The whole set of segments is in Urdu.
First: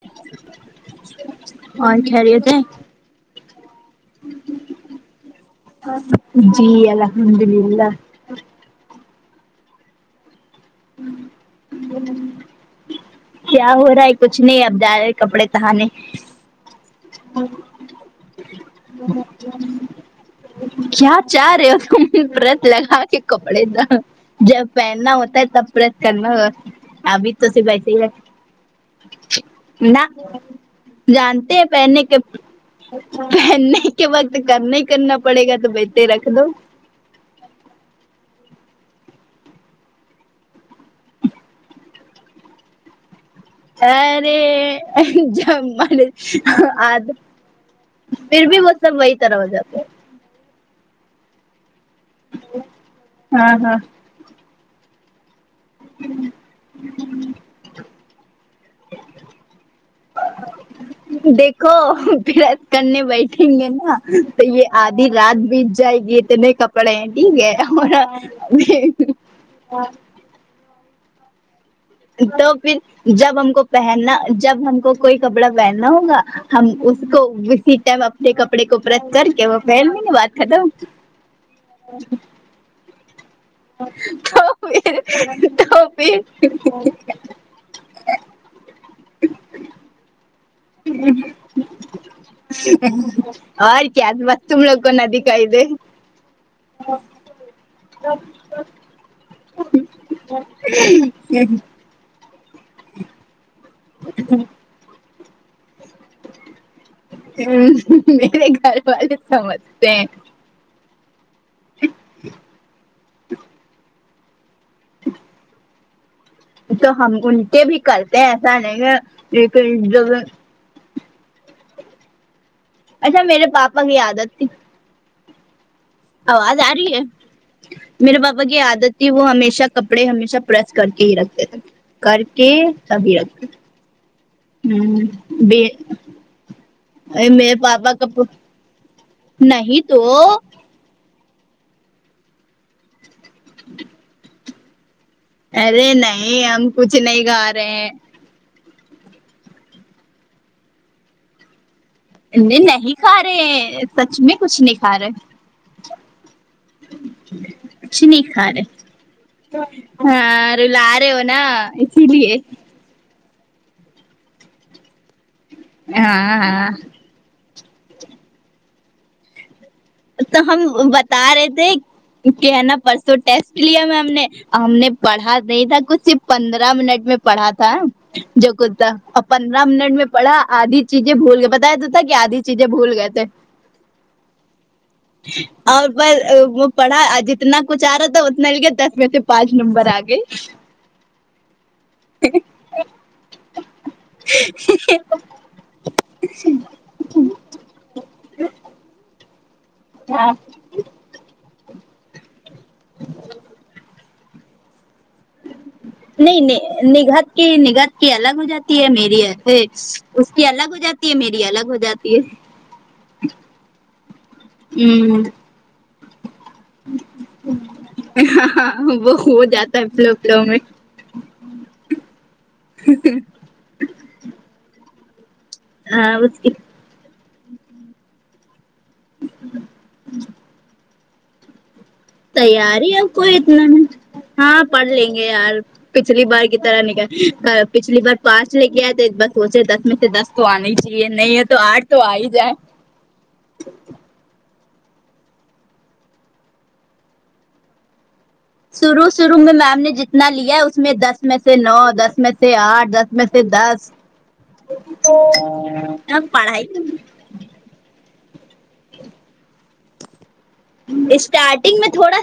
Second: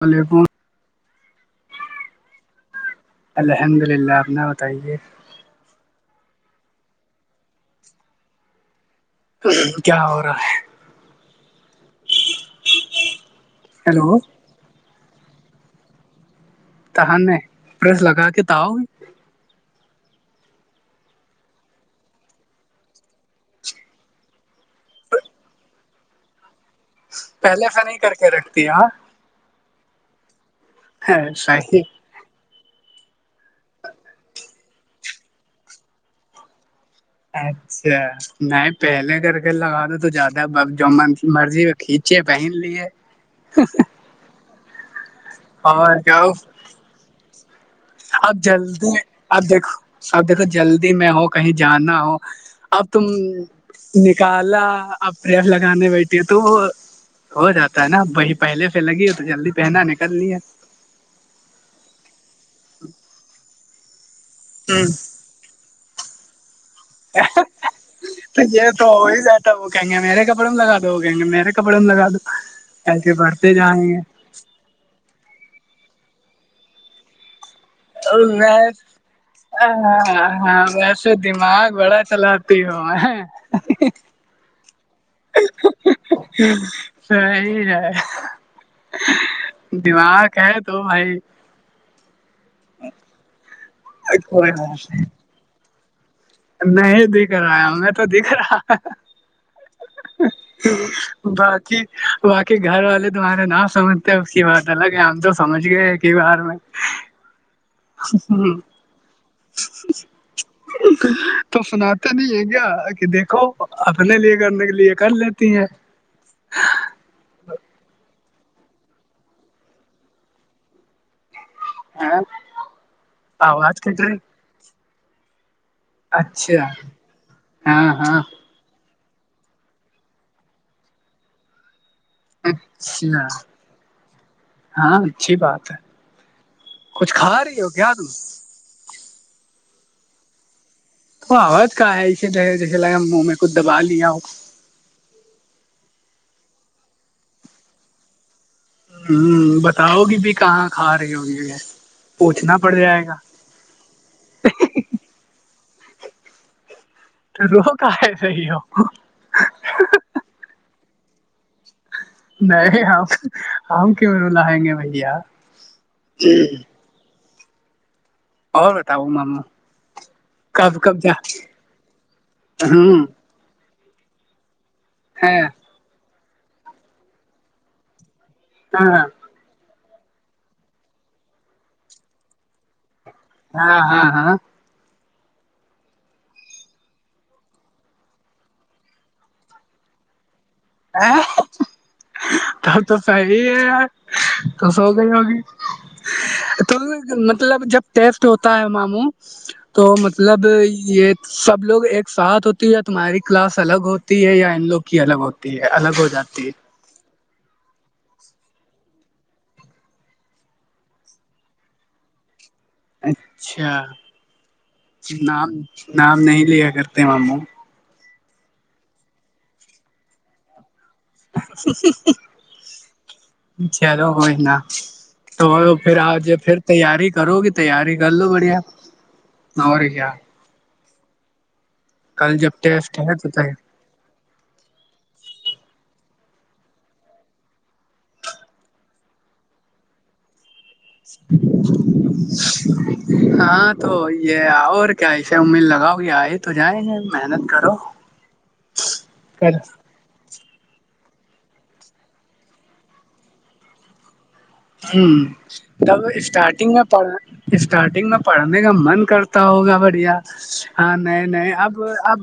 کالبون اور خیریت ہیں الحمد للہ ا پنا بتائیے جی الحمد للہ کیا ہو رہا ہے کیا ہو رہا ہے ہیلو کچھ نہیں اب جاریں کپڑے سہانے سہانہ پریس لگا کے تو آؤ کیا چاہ رہے ہو تم ورت لگا کے کپڑے دو جب پہننا ہوتا ہے تب پریس کرنا ہو ابھی تو سب پہلے سے ویسے نہیں ہی ہے کر کے رکھتی ہاں نہ جانتے ہیں صحیح پہننے کے پہننے کے وقت کرنا ہی کرنا پڑے گا تمہیں اسے رکھ دو اچھا نہیں پہلے کر کے لگا دو تو زیادہ جو مرضی کھینچے پہن لی ہے ہوں ارے ج اور ملے کیا آد اب پھر بھی وہ جلدی سب وہی طرح ہو اب جاتا دیکھو ہے اب دیکھو جلدی میں ہو کہیں جانا ہو اب تم ہاں ہاں کالا اب ریئل لگانے بیٹھے ہے تو وہ ہو جاتا ہے نا وہی پہلے سے لگی ہو تو جلدی پہنا نکلنی ہے دیکھو پھرس کرنے بیٹھیں گے نا تو یہ ہے ہ آدھی رات بیت جائے گی تو اتنے کپ تو یہ تو ہو ہی جاتا ہے وہ کہیں گے میرے کپڑے میں لگا دو وہ کہیں گے میرے کپڑوں کو لگا دو تو پھر ایسے جب ہم بڑھتے کو جائیں گے پہننا جب ہم کو کوئی کپڑا پہننا ہوگا ہم اس کو گف فری ٹائم اپنے کپڑے کو پرس کر کے وہ پہن لینگیں بات ہاں ختم ویسے دماغ بڑا چلاتی ہو میں تو پھر تو پھر صحیح رہائے دماغ ہے تو بھائی اور کیا بات کوئی تم لوگ کو نہ نہیں د کہہ دے نہیں دیکھ رہا ہے میں تو دیکھ رہا باقی باقی گھر والے تمہارا نا سمجھتے ہیں اس کی بات پ الگ ہم تو سمجھ گئے ایک ہی بار میں ہ میرے گھر والے سمجھتے ہیں تم سناتے نہیں ہے کیا کہ دیکھو اپنے لیے کرنے کے لیے کر لیتی ہے تو ہم ان کے بھی کرتے ہیں ایسا نہیں ہے لیکن جب ہاں اچھا میرے پاپا کی عادت تھی آواز اچھا آرہی ہے ہاں میرے ہاں باب پا کی عادت تھی وہ ہمیشہ کپڑے ہمیشہ پریس کر کے ہی رکھتے تھے کر کے تبھی اچھا رکھ ہوں ہاں اچھی ب بات ہے کچھ ا کھا میرے رہی ہو پاپا کیا تم کا پ نہیں تو تو آواز کا ہے اسی طے جیسے لگا ہم منہ میں کچھ دبا لیا ہو ارے نہیں ہم کچھ نہیں کھا رہے ہیں ہوں بتاؤ گی بھی کہاں کھا رہی ہوگی یہ پوچھنا نہیں پڑ نہیں جائے کھا گا رہے سچ میں کچھ نہیں کھا رہے تو رو کہے رہی ہو ہا رلا رہے ہونا نہیں ہم ہم کیوں رولائیں گے بھیا ہاں ہاں اور بتاؤ مما تو ہم بتا رہے تھے کہ ہے نا ہوں پرسوں ٹیسٹ لیا میں ہم نے ہم نے ہے پڑھا نہیں تھا کچھ صرف پندرہ منٹ میں پڑھا تھا جو کچھ ہاں تھا پندرہ منٹ میں پڑھا آدھی چیزیں بھول گئے بتایا تو تھا کیا آدھی چیزیں بھول گئے تھے ہاں ہاں ہاں اور ب وہ پڑھا جتنا کچھ آ رہا تھا اتنا لکھ دس میں سے پانچ نمبر آ گئے آں تب تو صحیح ہے یار تو سو گئی ہوگی تو مطلب جب ٹیسٹ ہوتا ہے ماموں تو ہاں مطلب یہ سب لوگ ایک ساتھ ہوتی ہے یا تمہاری کلاس الگ ہوتی ہے یا ان لوگ کی الگ ہوتی تی ہے الگ ہو جاتی ہے نگت کی نگت کی الگ ہو جاتی ہے میری یہس اس کی الگ ہو جاتی میری الگ ہو جاتی ہے [inaudible] اچھا نام نام نہیں لیا کرتے ہمو ہاں ہ وہ ہو جاتا ہے فلو فلو میں چلو کوئی نہ تو پھر آ ہاں ج اس کی پھر تیاری کرو گی تیاری کر لو بڑھیا اور کیا کل جب تیاری ہی ٹیسٹ اب ہے تو کوئی اتنا تیار۔ نا ہاں پڑھ لیں گے یار پچھلی بار کی طرح نکل پچھلی بار پانچ لے کے آئے تھ بس سوچے دس میں سے دس کو آنا ہی ج نہیں ہے تو آٹھ تو آ ہی جائے ہاں تو یہ اور کیا اسے امید لگاؤ کہ آئے تو جائیں گے محنت کرو شروع شروع میں میم نے جت نہ لیا اس میں دس میں سے نو دس میں سے آٹھ دس میں سے دس ہوں تب اب پڑھائی اسٹارٹنگ میں پڑا اسٹارٹنگ میں پڑھنے کا من کرتا ہوگا بڑھیا ہاں نئے نئے اب اب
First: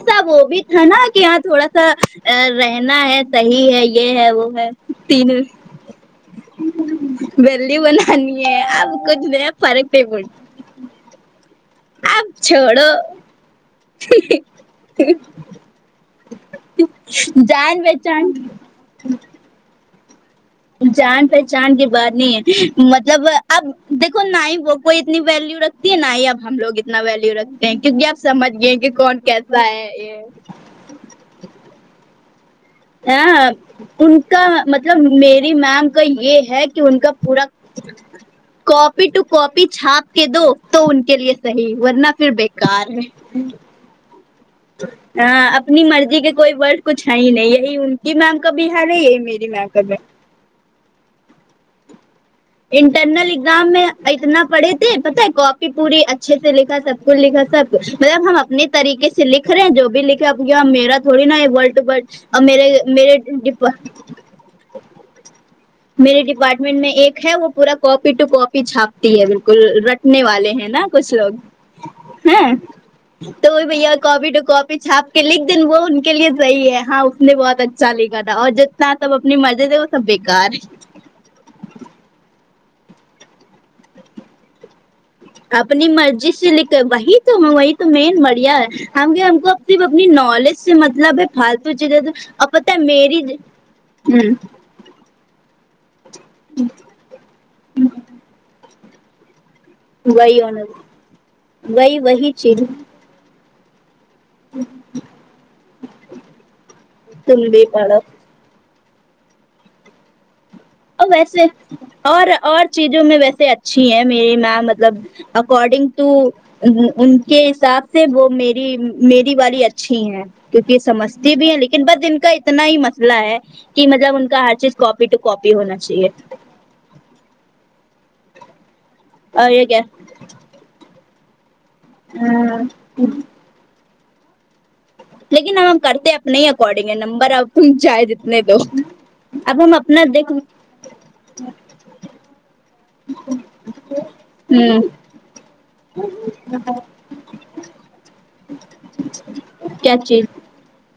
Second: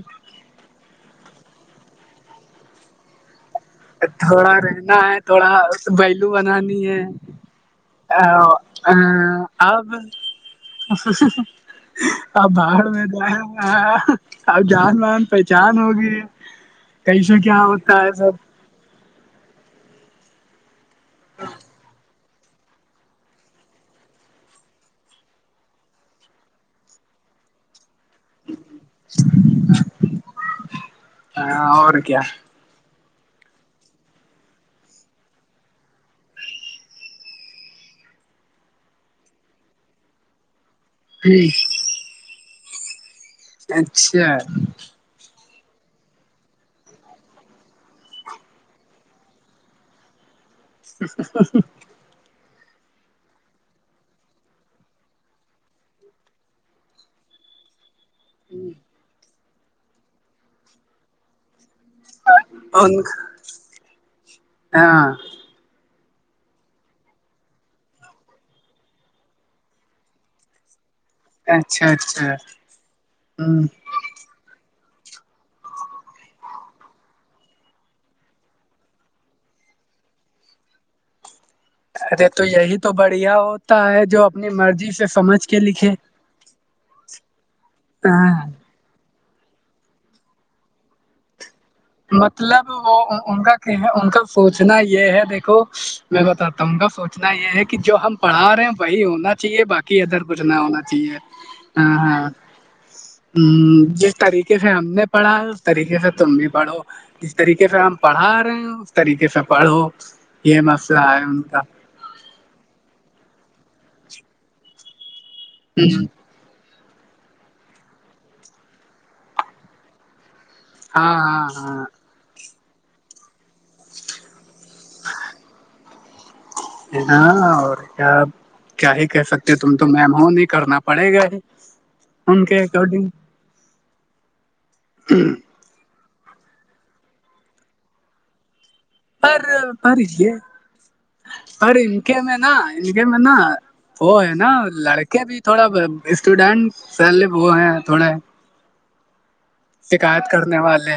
ہے نا کہ یہاں تھوڑا سا رہنا ہے صحیح ہے یہ ہے وہ تھوڑا ہے رہنا ہے تین تھوڑا بیلو بنانی ہے ویلیو بنانی ہے ا اب ا کچھ نہیں اب فرق نہیں پڑتا اب بھاڑ میں جائے آ جان مان پہچان ہوگی کیسے کیا جان ہوتا ہے پہچان سب جان پہچان کی بات نہیں ہے مطلب اب دیکھو نہ ہی وہ کوئی اتنی ویلو رکھتی ہے نہ ہی اب ہم لوگ اتنا ویلو رکھ کیونک اب سمجھ گئے کہ کون کیسا ہے یہ ہاں اور کیا ہاں ان کا مطلب میری میم کا یہ ہے کہ ان کا پورا کاپی ٹو کاپی چھاپ کے دو تو ان کے لیے صحیح ورنہ پھر بیکار ہے اچھا ہ اپنی مرضی کے کوئی ورڈ کچھ ہے ہی نہیں یہی ان کی میم کا بھی حال یہی میری میم کا بھی ہی ہی ہی ہی انٹرنل ایگزام میں اتنا پڑھے تھے پتا ہے کاپی پوری اچھے سے لکھا سب کچھ لکھا سب مطلب ہم اپنے طریقے سے لکھ رہے ہیں جو بھی لکھے میرا تھوڑی نا ورڈ ٹو ورڈ اور میرے ان میرے ڈپ ہاں میرے ڈپارٹمنٹ میں ایک ہے وہ پورا کاپی ٹو کوپی چھاپتی ہے بالکل رٹنے والے ہیں نا کچھ اچھا لوگ اچھا ہاں تو وہ ہ بھیا کپی ٹو کپ پ چھاپ کے لکھ دن وہ ان کے لیے صحیح ہے ہاں اس نے بہت اچھا لکھا تھا اور ج نہ سب اپنی مرضی سے وہ سب بیکار ہے ارے تو یہی تو بڑھیا ہوتا ہے جو اپنی مرضی سے سمجھ کے اپنی لکھے مرضی سے لک وہی تو وہی تو مین بڑھیا ہے ہم ہم کو اب اپنی نالج سے مطلب ہے فالتو چیزیں تو اور مطلب پتہ ہے میری ہ اتنا یہ ہے دیکھو میں بتاتا ہوں گا سوچنا یہ ہے کہ جو ہم پڑھا رہے ہیں وہی ہونا چاہیے باقی کہ ادھر کچھ نہ ہونا چاہیے ہاں وہی ہاں وہی چیز ہوں جس طریقے سے ہم نے پڑھا اس طریقے سے تم بھی پڑھو جس تم بھی طریقے سے ہم پڑھو پڑھ آر رہے ہو اس طریقہ سے پڑھو یہ م اور ویسے اور اور چیزوں میں ویسے اچھی ہے میری ماں مطلب اکارڈنگ ٹو ان کے حساب سے وہ میری میری والی اچھی ہیں کیونکہ یہ سمجھتی ہاں بھی ہیں لیکن ہاں بس ان کا اتنا ہی مسئلہ ہے کہ مطلب ان کا ہر چیز کاپی ٹو کاپی ہونا چاہیے ہاں اور کیا کیا ہی کہہ اور سکتے یہ تم تو میم ہو نہیں کرنا پڑے گا ہی ان کے ہوں اکارڈنگ لیکن ہم کرتے ہیں اپنے ہی اکارڈنگ ہے نمبر آپ چاہیں جتنے دو پر اب ہم پر اپنا دیکھ یہ پر ان کے میں نا ان کے میں نا وہ ہے نا ہوں لڑکے بھی تھوڑا اسٹوڈینٹ سیل وہ ہیں تھوڑے کیا شکایت چیز کرنے والے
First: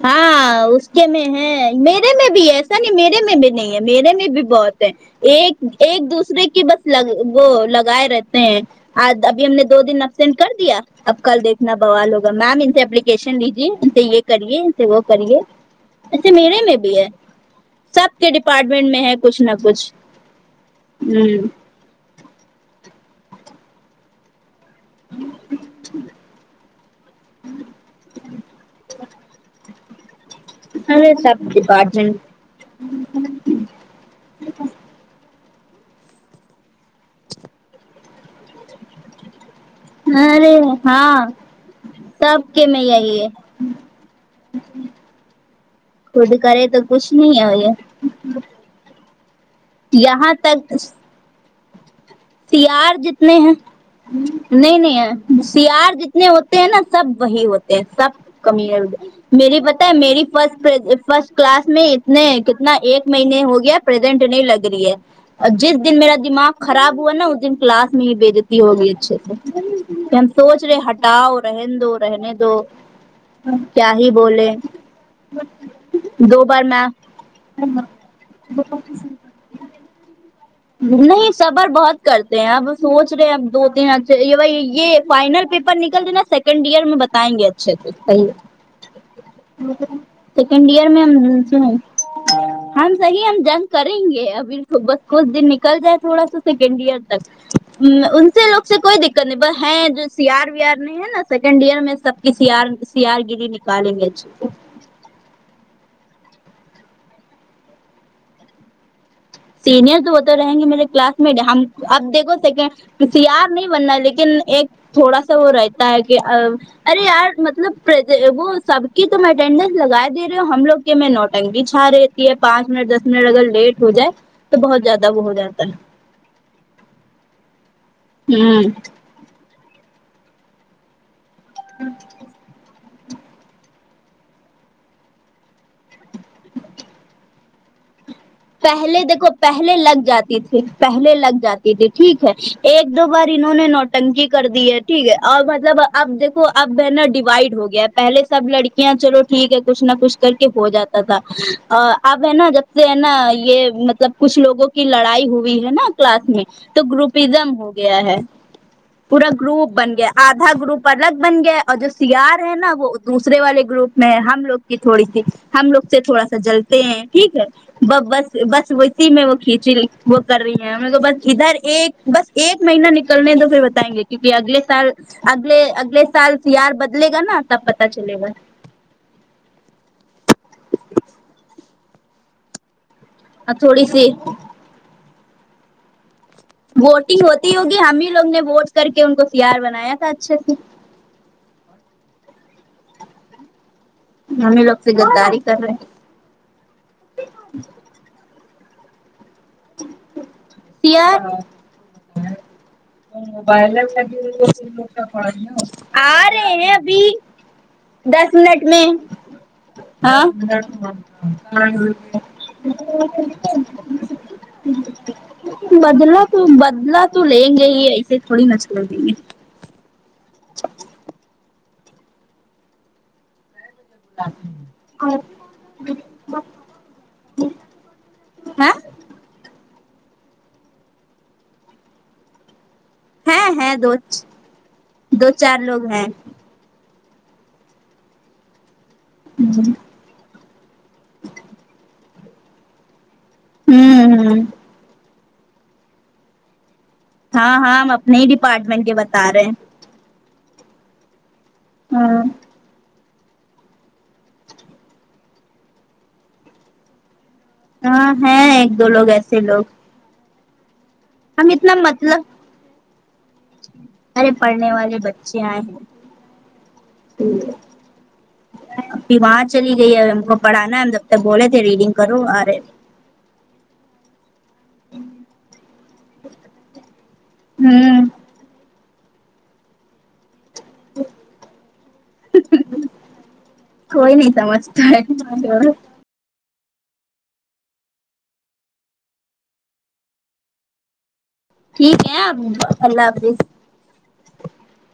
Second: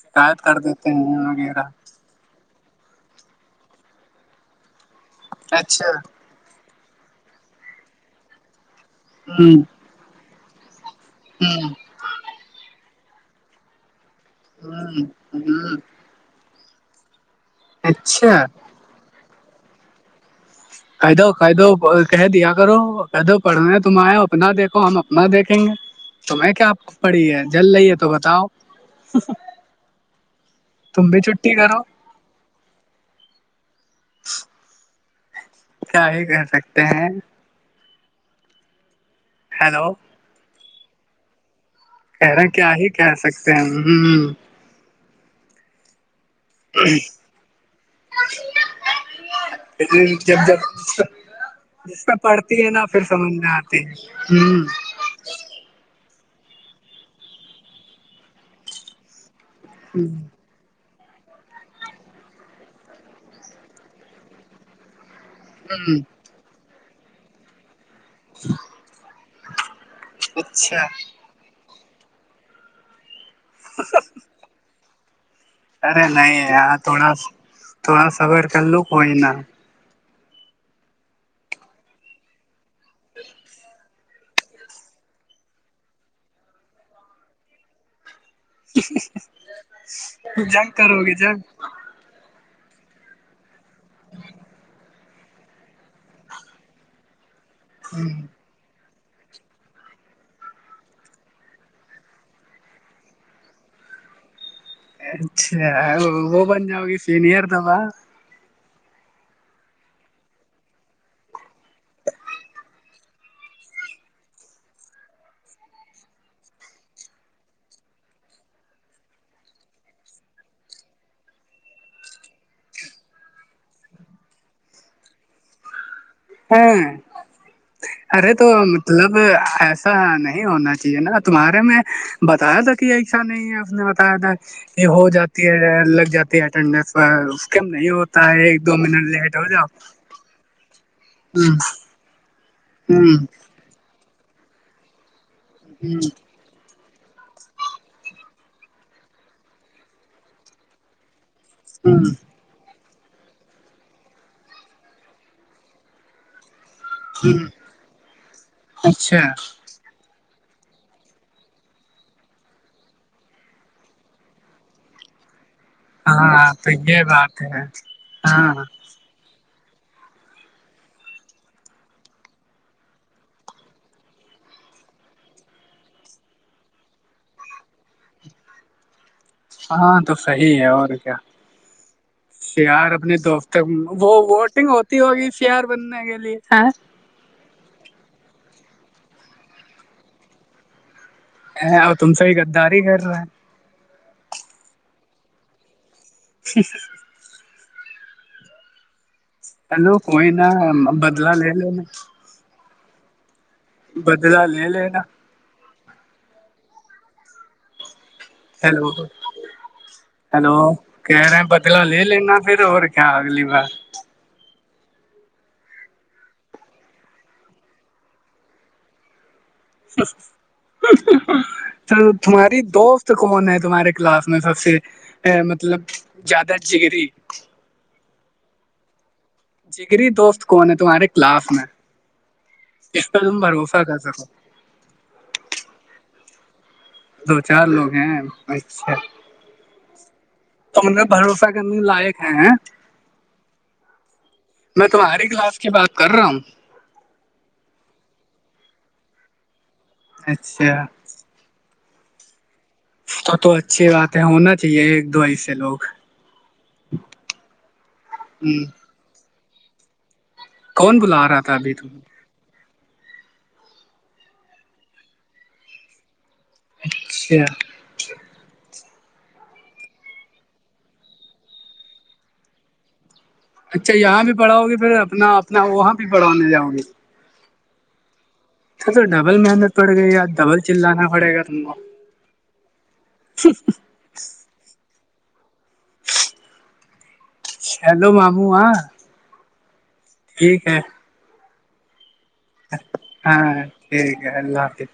شکایت کر دیتے ہیں وغیرہ یر میں بھی ایسا نہیں میرے میں بھی نہیں ہے میرے میں بھی بہت ہے ایک اچھا ایک دوسرے کی بس لگ وہ لگائے رہتے ہیں آج ابھی ہم ہ نے دو دن افسینٹ کر دیا اب کل ہ دیکھنا بوال ہوگا میم ان سے اپلیکیشن لیجیے ان سے یہ کرے ایسے وہ ہ کرے ہ ایسے میرے میں بھی ہے سب کے اچھا ڈیپارٹ منٹ میں ہے کچھ نہ کچھ قیدو ہوں قیدو کہہ دیا کرو قاعدہ پڑھنا تم آئے ہو اپنا دیکھ تو ہم اپنا دیکھیں گے تمہیں کیا پڑی ہے جل رہی ہے تو بتاؤ [unintelligible] ہرے تم بھی سب چھٹی کے کرو بار جن کیا ہی کر سکتے ہیں ہیلو ارے ہاں کہہ سب رہے کے کیا میں ہی کہہ آئی ہے سکتے ہیں ہ خود کرے تو کچھ نہیں ہو یہ [inaudible] یہاں تک پڑھتی ہے نا سیار پھر سمجھ جتنے میں ہیں آتی ہے ہم نہیں نہیں سیار جتنے ہوتے ہیں نا سب وہی ہوتے ہیں سب کمی میری پتا ہے ہ میری فرسٹ فرسٹ کلاس میں اتنے کتنا ایک مہینے ہو گیا پرزینٹ نہیں لگ رہی ہے اور جس دن ہ میرا دماغ خراب ہوا نا اس دن کلاس میں ہی بےعزتی ہوگی اچھے سے ہم سوچ رہے اچھا ہٹاؤ اور رہن دو رہنے دو کیا ہی بولے ارے نہیں دو بار یار میں تھوڑا تھوڑا صبر کر لو کوئی نا نہیں صبر بہت کرتے ہیں اب سوچ رہے ہیں اب دو تین اھے یہ بھائی یہ فائنل پیپر پرہنکل دنا سیکنڈ ایئر میں بتاے گے اچھے سے صحیح ہے جنگ سیکنڈئر کرو میں گے ان ہے جنگ سو ہے ہم صحیح ہم جنگ کریں گے ابھی تو بس کچھ دن نکل جائے تھوڑا سا سیکنڈ ایئر تک ان سے لوگ اس سے کوئی دیکت نہیں ہے جو سی آر وی آر ہے نا سیکنڈ ایئر میں سب کی سی آر سی آر گیری نکالیں گے اچھے سے اچھا وہ بن جاؤ گی سینئر تھابا سینئر تو وہ تو رہیں گے میرے کلاس مٹ ہم اب دیکھو سیکنڈ سی آر نہیں بننا لیکن ایک تھوڑا سا وہ رہتا ہے کہ ارے یار مطلب وہ سب کی تم اٹینڈینس لگا دے رہے ہو ہم لوگ کے میں نوٹنگی چھا رہے تھے یہ پانچ منٹ دس منٹ اگر لیٹ ہو جائے تو بہت زیادہ وہ ہو جاتا ہے ہاں ارے تو ہوں مطلب ایسا نہیں ہونا چاہیے نا تمہارے میں بتایا تھا کہ یہ ایسا نہیں ہے اس نے بتایا تھا یہ ہو جاتی ہے لگ جاتی ہے کنڈسر اس کے ویوس پہلے دیکھو پہلے لگ جاتی تھی پہلے لگ جاتی تھی ٹھیک ہے ہ ایک دو بار ہ انہوں نے نوٹنکی کر دی ہے ٹھیک ہے اور مطلب ہ آپ دیکھو اب ہے نا ڈیوائڈ ہو گیا ہے پہلے سب لڑکیاں چلو ٹھیک ہےکچھ نہ کچھ کر کے ہو جاتا تھا ہوں اب ہے نا جب سے اب نا یہ مطلب کچھ لوگوں کی لڑائی ہوئی ہے نا کلاس میں تو ہوں گروپزم ہو گیا ہے اچھا پورا گروپ بن گیا آدھا گروپ الگ بن گیا اور جو سی آر ہے نا وہ دوسرے والے گروپ میں ہے ہم لوگ تھوڑی سی ہم لوگ سے تھوڑا سا ہاں تو جلتے ہیں یہ ٹھیک بات ہے اب بس ہاں بس وہ میں وہ کھینچی وہ کر رہی ہیں ہمیں تو بس ادھر ایک بس ایک مہینہ نکلنے تو پھر بتائیں گے کیونکہ اگلے سال اگلے اگلے سال سی آر بدلے گا نا تب پتا چلے گا ہاں تو صحیح ہے اور کیا سی آر اپنے دوست اور تک تھوڑی سی وہ ووٹنگ ہوتی ہوگی شیار بننے کے لیے ووٹنگ ہوتی ہوگی ہم ہی لوگ نے ووٹ کر کے ان کو سی آر بنایا تھا اچھے سے اے اور تم سے ہی غداری کر رہے ہے ہمیں لوگ سے غداری کر رہے ہیں ہیلو کوئی نہ ہم سیار بدلا لے لو نا موبائل بھی بدلا لو لے لینا [unintelligible] آ رہے ہیں ابھی دس منٹ میں ہیلو ہاں ہیلو کہہ رہے ہیں بدلا لے لینا پھر اور کیا اگلی بار بدلا تو بدلا تو لیں گے ہی ایسے تھوڑی نہ چھوڑ دیں گے تو تمہاری دوست کون ہے تمہارے کلاس میں سب سے مطلب زیادہ جگری ہاں جگری دوست کون ہے تمہارے کلاس میں جس پر تم ہیں ہیں بھروسہ دو کر سکو دو چار لوگ ہیں دو چار لوگ ہیں اچھا [unintelligible] تو ان میں بھروسہ کرنے لائق ہیں ہوں ہوں میں تمہاری کلاس کی بات کر رہا ہوں ہاں ہاں ہم اپنے ہی ڈپارٹمنٹ کے بتا رہے ہیں اچھا ہاں تو تو اچھی بات ہے ہونا چاہیے ایک دو ایسے لوگ ہاں ہیں ہ ایک دو لوگ ایسے لوگ کون بولا ہم اتنا مطلب ہمارے پڑھنے والے بچے آئے اچھا ہیں ابھی وہاں چلی گئی ہے ہم کو پڑھانا ہے ہم جب بولے تھے ریڈنگ کرو آ رہے اچھا یہاں بھی پڑھاؤ گے پھر اپنا اپنا وہاں بھی پڑھانے جاؤ گے ہوں تو تو ڈبل محنت پڑ گئی ڈبل چلانا پڑے گا تم کو ہوں ہوں ہوں [inaudible] کوئی نہیں سمجھتا ہے [unintelligible] چلو ماموں آاں ٹھیک ہے ٹھیک ہے اب ہاں ٹھیک ہے اللہ حافظ